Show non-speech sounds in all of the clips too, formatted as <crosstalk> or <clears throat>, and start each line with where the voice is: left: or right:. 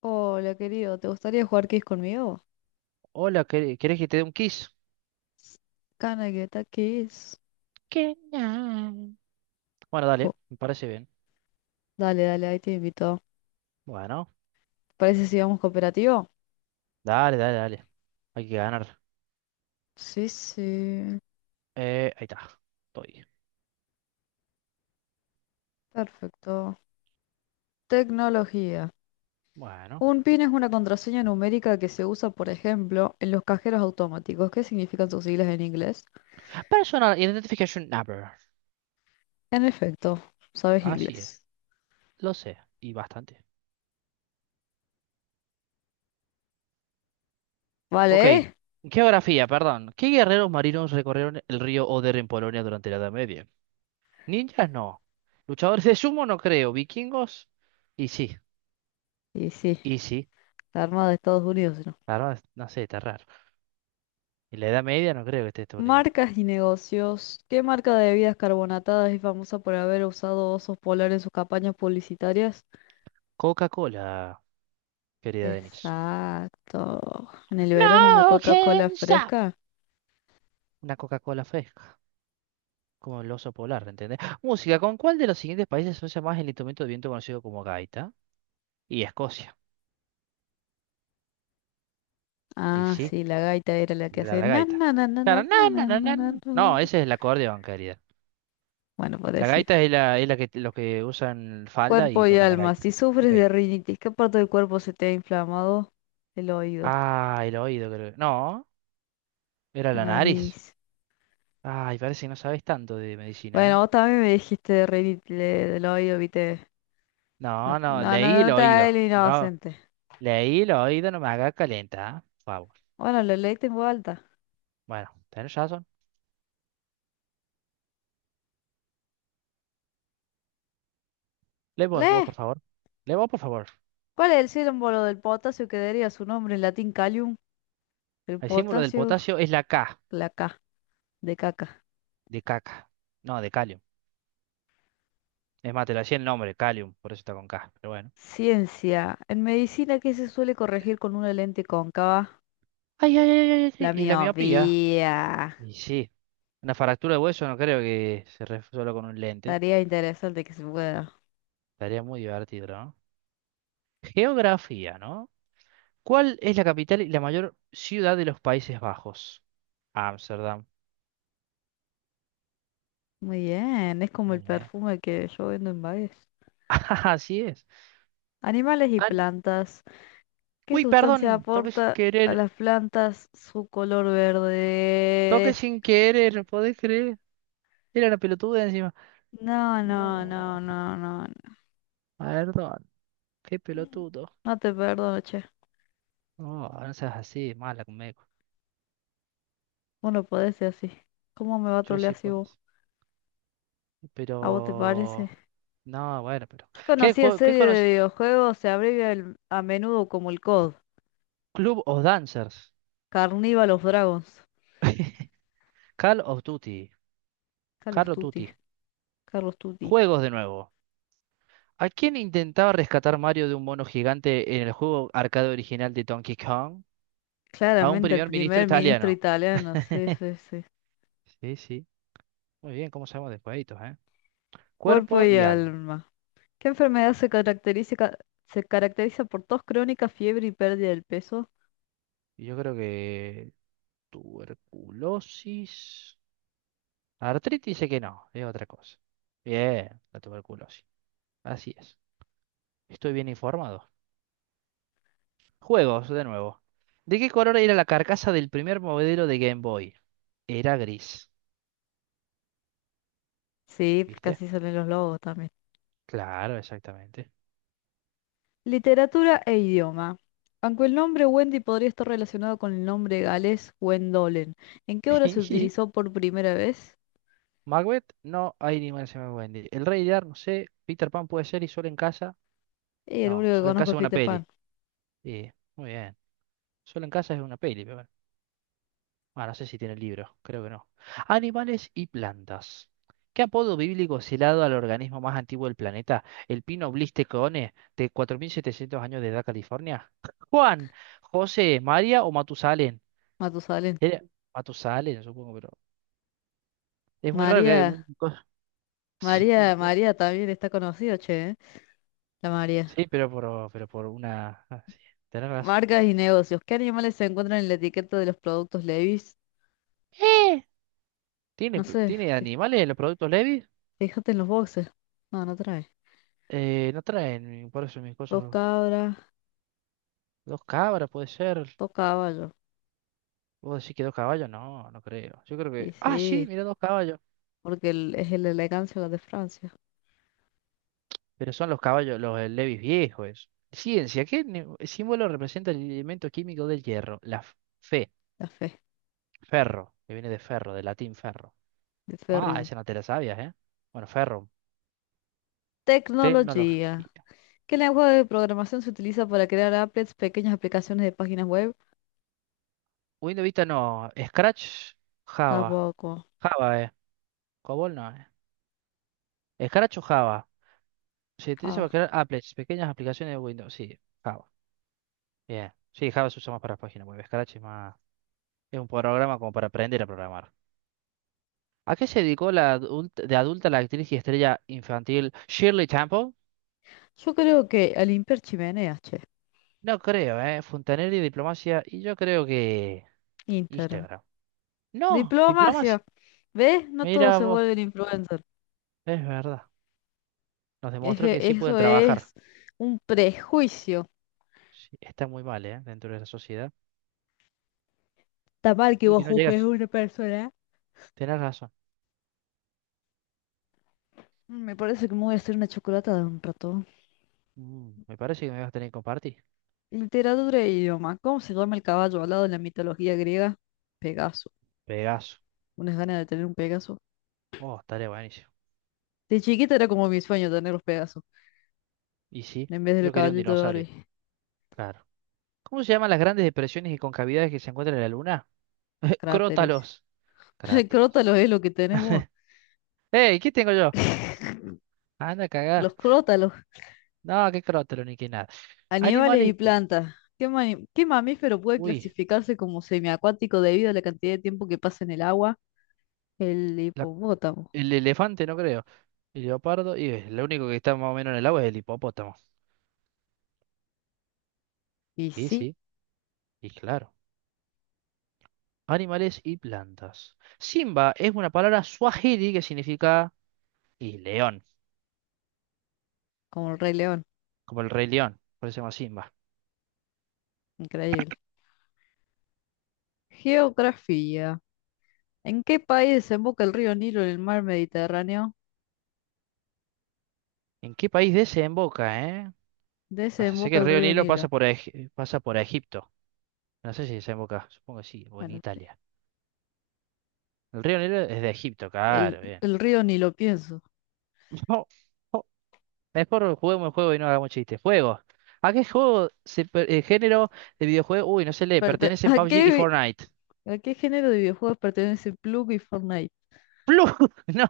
left: Hola, querido, ¿te gustaría jugar Kiss conmigo?
right: Hola, ¿querés que te dé un kiss?
left: Can I get a kiss?
right: ¿Qué? Ah. Bueno, dale,
left: Jo,
right: me parece bien.
left: dale, dale, ahí te invito.
right: Bueno,
left: ¿Parece si vamos cooperativo?
right: dale, dale, dale. Hay que ganar.
left: Sí, sí.
right: Ahí está. Estoy.
left: Perfecto. Tecnología.
right: Bueno.
left: Un PIN es una contraseña numérica que se usa, por ejemplo, en los cajeros automáticos. ¿Qué significan sus siglas en inglés?
right: Personal Identification Number.
left: En efecto, sabes
right: Así es.
left: inglés.
right: Lo sé. Y bastante. Ok.
left: ¿Vale? ¿eh?
right: Geografía, perdón. ¿Qué guerreros marinos recorrieron el río Oder en Polonia durante la Edad Media? Ninjas no. Luchadores de sumo no creo. Vikingos. Y sí.
left: Y sí,
right: Y sí.
left: la Armada de Estados Unidos.
right: Claro, no sé, está raro. En la Edad Media no creo que esté Estados Unidos.
left: Marcas y negocios. ¿Qué marca de bebidas carbonatadas es famosa por haber usado osos polares en sus campañas publicitarias?
right: Coca-Cola, querida Denise.
left: Exacto. En el verano una
right: No
left: Coca-Cola
right: can stop.
left: fresca.
right: Una Coca-Cola fresca, como el oso polar, ¿entendés? Música, ¿con cuál de los siguientes países se usa más el instrumento de viento conocido como gaita? Y Escocia. Y
left: Ah,
right: sí,
left: sí, la gaita era la que
right: la,
left: hace
right: la
left: na
right: gaita.
left: na na na na
right: Claro, na,
left: na
right: na,
left: na
right: na,
left: na
right: na,
left: na, na,
right: na. No,
left: na.
right: ese es el acordeón, querida.
left: Bueno,
right: La
left: parecido.
right: gaita es la que los que usan falda y
left: Cuerpo y
right: tocan la
left: alma.
right: gaita.
left: Si
right: Ok.
left: sufres de rinitis, ¿qué parte del cuerpo se te ha inflamado? El oído,
right: Ah, el oído, creo. No, era
left: la
right: la nariz.
left: nariz.
right: Ay, parece que no sabes tanto de medicina, ¿eh?
left: Bueno, vos también me dijiste de rinitis del oído, viste. No,
right: No, no,
left: no,
right: leí
left: no,
right: el
left: no te hagas
right: oído.
left: el
right: No.
left: inocente.
right: Leí lo oído, no me haga calenta, por favor.
left: Bueno, lo leí en voz alta.
right: Bueno, tenés razón. Lee vos,
left: ¡Lee!
right: por favor. Lee vos, por favor.
left: ¿Cuál es el símbolo del potasio que daría su nombre en latín calium? El
right: El símbolo del
left: potasio,
right: potasio es la K,
left: la K, de caca.
right: de caca. No, de calio. Es más, te lo hacía el nombre, calium, por eso está con K, pero bueno.
left: Ciencia. En medicina, ¿qué se suele corregir con una lente cóncava?
right: Ay, ay, ay, ay, ay, ay,
left: La
right: y la miopía.
left: miopía.
right: Y sí, una fractura de hueso no creo que se resuelva con un lente.
left: Estaría interesante que se pueda.
right: Estaría muy divertido, ¿no? Geografía, ¿no? ¿Cuál es la capital y la mayor ciudad de los Países Bajos? Ámsterdam.
left: Muy bien, es como el
right: Muy bien.
left: perfume que yo vendo en Baez.
right: <laughs> Así es.
left: Animales y
right: Ah,
left: plantas. ¿Qué
right: uy, perdón,
left: sustancia
right: toqué sin
left: aporta a
right: querer.
left: las plantas su color
right: Toqué
left: verde?
right: sin querer, ¿no podés creer? Era una pelotuda encima.
left: No, no,
right: No,
left: no, no, no.
right: perdón, qué pelotudo.
left: No te perdono, che.
right: No, no seas así, mala conmigo.
left: Vos no podés ser así. ¿Cómo me va a
right: Yo
left: trolear
right: sí
left: así
right: puedo.
left: vos? ¿A vos te parece?
right: Pero. No, bueno, pero.
left: ¿Qué
right: ¿Qué,
left: conocida
right: qué
left: serie de
right: conoces?
left: videojuegos se abrevia a menudo como el COD?
right: Club of Dancers.
left: Carnival of Dragons.
right: Call of Duty. Call
left: Carlos
right: of
left: Tutti.
right: Duty.
left: Carlos Tutti.
right: Juegos de nuevo. ¿A quién intentaba rescatar Mario de un mono gigante en el juego arcade original de Donkey Kong? A un
left: Claramente el
right: primer ministro
left: primer ministro
right: italiano.
left: italiano. Sí, sí, sí.
right: Sí, sí. Muy bien, ¿cómo sabemos de jueguitos, eh?
left: Cuerpo
right: Cuerpo
left: y
right: y alma.
left: alma. ¿Qué enfermedad se caracteriza por tos crónica, fiebre y pérdida del peso?
right: Y yo creo que tuberculosis. Artritis sé que no, es otra cosa. Bien, la tuberculosis. Así es. Estoy bien informado. Juegos, de nuevo. ¿De qué color era la carcasa del primer modelo de Game Boy? Era gris.
left: Sí,
right: ¿Viste?
left: casi salen los lobos también.
right: Claro, exactamente.
left: Literatura e idioma. Aunque el nombre Wendy podría estar relacionado con el nombre galés Wendolen, ¿en qué obra se
right: <laughs>
left: utilizó por primera vez?
right: Macbeth, no hay ninguna se me Wendy. El Rey Lear, no sé. Peter Pan puede ser y Solo en casa.
left: Y el
right: No,
left: único que
right: Solo en
left: conozco es
right: casa es una
left: Peter Pan,
right: peli. Sí, muy bien. Solo en casa es una peli, pero bueno. Ah, no sé si tiene libro, creo que no. Animales y plantas. ¿Qué apodo bíblico se le ha dado al organismo más antiguo del planeta? ¿El pino blistecone de 4.700 años de edad, California? Juan, José, María o Matusalén.
left: Matusalén.
right: Era Matusalén, supongo, pero es muy raro que
left: María,
right: un <laughs> Sí,
left: María, María también está conocida, che, ¿eh? La María.
right: sí, pero por una... ah, sí, tenés razón.
left: Marcas y negocios. ¿Qué animales se encuentran en la etiqueta de los productos Levi's?
right: ¿Eh? ¿Tiene,
left: No sé,
right: tiene animales en los productos Levi?
left: fíjate en los boxes. No, no trae.
right: No traen, por eso mis
left: Dos
right: cosas...
left: cabras,
right: Dos cabras, puede ser.
left: dos caballos.
right: ¿Vos decís que dos caballos? No, no creo. Yo creo
left: Y
right: que. Ah, sí,
left: sí,
right: mira dos caballos.
left: porque es el elegancia la de Francia,
right: Pero son los caballos, los Levis viejos. Eso. Ciencia, ¿qué símbolo representa el elemento químico del hierro? La fe,
left: la fe,
right: ferro, que viene de ferro, de latín ferro.
left: de
right: Ah,
left: Ferrium.
right: esa no te la sabías, ¿eh? Bueno, ferro,
left: Tecnología.
right: tecnología.
left: ¿Qué lenguaje de programación se utiliza para crear applets, pequeñas aplicaciones de páginas web?
right: Windows Vista no. Scratch, Java.
left: Tampoco.
right: Java, ¿eh? Cobol no, ¿eh? Scratch o Java. Se utiliza
left: Ah,
right: para crear applets, pequeñas aplicaciones de Windows. Sí, Java. Bien. Sí, Java se usa más para páginas web. Scratch es más. Es un programa como para aprender a programar. ¿A qué se dedicó la de adulta la actriz y estrella infantil Shirley Temple?
left: yo creo que al Imper Chimenea, che.
right: No creo, ¿eh? Fontanelli, diplomacia, y yo creo que
left: Intern.
right: Instagram. No, diplomacia.
left: Diplomacia. ¿Ves? No todos
right: Mira
left: se
right: vos,
left: vuelven influencers.
right: es verdad. Nos demostró
left: Eje,
right: que sí pueden
left: eso
right: trabajar.
left: es un prejuicio.
right: Sí, está muy mal, ¿eh? Dentro de la sociedad.
left: Está mal que
right: Uy,
left: vos
right: que no
left: juzgues a
right: llegas.
left: una persona.
right: Tenés razón.
left: Me parece que me voy a hacer una chocolata de un rato.
right: Mm, me parece que me vas a tener que compartir.
left: Literatura e idioma. ¿Cómo se llama el caballo alado en la mitología griega? Pegaso.
right: Pegaso.
left: ¿Unas ganas de tener un Pegaso?
right: Oh, estaría buenísimo.
left: De chiquita era como mi sueño tener los Pegasos,
right: Y sí,
left: en vez del
right: yo quería un
left: caballito de
right: dinosaurio.
left: Barbie.
right: Claro. ¿Cómo se llaman las grandes depresiones y concavidades que se encuentran en la luna? <laughs>
left: Cráteres.
right: Crótalos.
left: <laughs>
right: Cráteres.
left: Crótalos es lo que tenemos.
right: ¡Ey! ¿Qué tengo yo? Anda,
left: Los
right: cagá.
left: crótalos,
right: No, qué crótalo ni qué nada.
left: animales y
right: Animales.
left: plantas. ¿Qué mamífero puede
right: Uy,
left: clasificarse como semiacuático debido a la cantidad de tiempo que pasa en el agua? El
right: la-
left: hipopótamo.
right: el elefante no creo. El leopardo. Y lo único que está más o menos en el agua es el hipopótamo.
left: Y
right: Y
left: sí,
right: sí, y claro. Animales y plantas. Simba es una palabra suajili que significa y león,
left: como el Rey León.
right: como el rey león. Por eso se llama Simba.
left: Increíble. Geografía. ¿En qué país desemboca el río Nilo en el mar Mediterráneo?
right: ¿En qué país desemboca, eh? O sea, sé que
left: Desemboca
right: el
left: el
right: río
left: río
right: Nilo
left: Nilo.
right: pasa por, pasa por Egipto. No sé si desemboca. Supongo que sí, o en
left: Bueno, sí.
right: Italia. El río Nilo es de Egipto,
left: El,
right: claro, bien.
left: el río Nilo, pienso.
right: No, no. Mejor juguemos el juego y no hagamos chistes. Juego. ¿A qué juego género de videojuego? Uy, no se lee.
left: Perte- <laughs>
right: Pertenecen
left: ¿A
right: PUBG y
left: qué
right: Fortnite.
left: ¿A qué género de videojuegos pertenece Plug y Fortnite?
right: Plug. <laughs> No,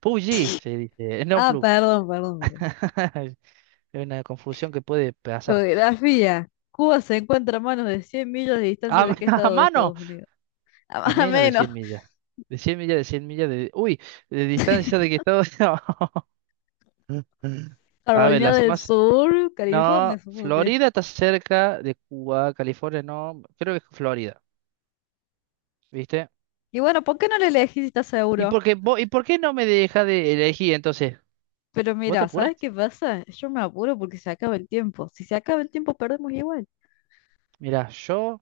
right: PUBG se dice. No
left: Ah,
right: plug.
left: perdón, perdón, perdón.
right: <laughs> Es una confusión que puede pasar.
left: Geografía. Cuba se encuentra a menos de 100 millas de distancia
right: A,
left: de qué
right: <laughs> a
left: estado de
right: mano.
left: Estados Unidos. <laughs> A
right: A
left: más o
right: menos de
left: menos.
right: 100 millas. De 100 millas, de 100 millas de... Uy, de distancia de que todo... <laughs> A ver,
left: Carolina
right: las
left: del
right: más
left: Sur, California,
right: no,
left: supongo que.
right: Florida está cerca de Cuba, California no, creo que es Florida, ¿viste?
left: Y bueno, ¿por qué no le elegí si estás
right: ¿Y
left: seguro?
right: por qué, y por qué no me deja de elegir entonces?
left: Pero
right: ¿Vos te
left: mira,
right: apurás?
left: ¿sabes qué pasa? Yo me apuro porque se acaba el tiempo. Si se acaba el tiempo, perdemos igual.
right: Mirá, yo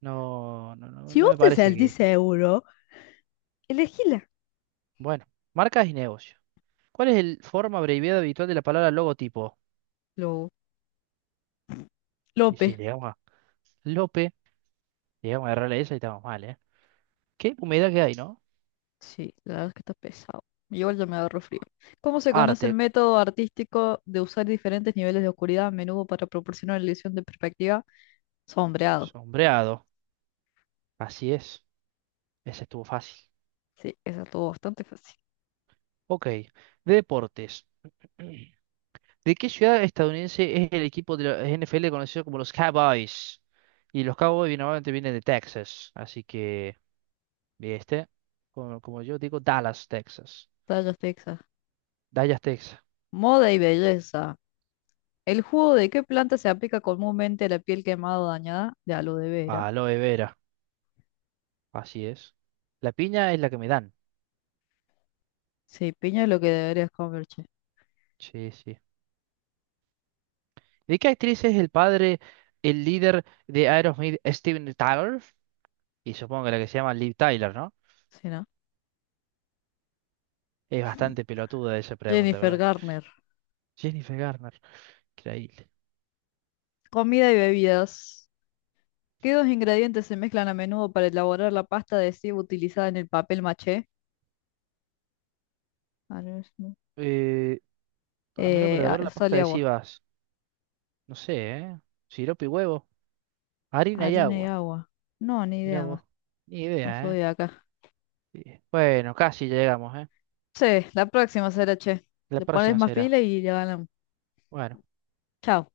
right: no, no, no,
left: Si
right: no
left: vos
right: me
left: te
right: parece
left: sentís
right: que...
left: seguro, elegíla.
right: Bueno, marcas y negocios. ¿Cuál es el forma abreviada habitual de la palabra logotipo?
left: Lo,
right: Y si
left: López.
right: llegamos a Lope, llegamos a agarrarle esa y estamos mal, ¿eh? ¿Qué humedad que hay, no?
left: Sí, la verdad es que está pesado. Igual ya me agarro frío. ¿Cómo se conoce el
right: Arte,
left: método artístico de usar diferentes niveles de oscuridad a menudo para proporcionar la ilusión de perspectiva? Sombreado.
right: sombreado, así es, ese estuvo fácil.
left: Sí, esa estuvo bastante fácil.
right: Ok, deportes. <clears throat> ¿De qué ciudad estadounidense es el equipo de la NFL conocido como los Cowboys? Y los Cowboys normalmente vienen de Texas, así que, ¿viste? Como, como yo digo, Dallas, Texas.
left: Tallas Texas.
right: Dallas, Texas.
left: Moda y belleza. ¿El jugo de qué planta se aplica comúnmente a la piel quemada o dañada? De aloe vera.
right: Aloe vera, así es. La piña es la que me dan.
left: Sí, piña es lo que deberías comer, che.
right: Sí, sí. ¿De qué actriz es el padre, el líder de Aerosmith, Steven Tyler? Y supongo que la que se llama Liv Tyler, ¿no?
left: Sí, ¿no?
right: Es bastante pelotuda esa pregunta, pero
left: Jennifer
right: bueno.
left: Garner.
right: Jennifer Garner, increíble.
left: Comida y bebidas. ¿Qué dos ingredientes se mezclan a menudo para elaborar la pasta de cebo utilizada en el papel maché? Arroz,
right: Eh, a menos para lavar la
left: sal
right: pasta
left: y agua.
right: adhesiva. No sé, ¿eh? Sirope y huevo, harina y
left: Harina y
right: agua.
left: agua. No, ni
right: Mira
left: idea
right: vos,
left: más.
right: ni
left: No
right: idea, ¿eh?
left: soy de acá.
right: Sí. Bueno, casi llegamos, ¿eh?
left: Sí, la próxima será, che.
right: La
left: Le pones
right: próxima
left: más
right: será.
left: pila y ya ganamos.
right: Bueno.
left: Chao.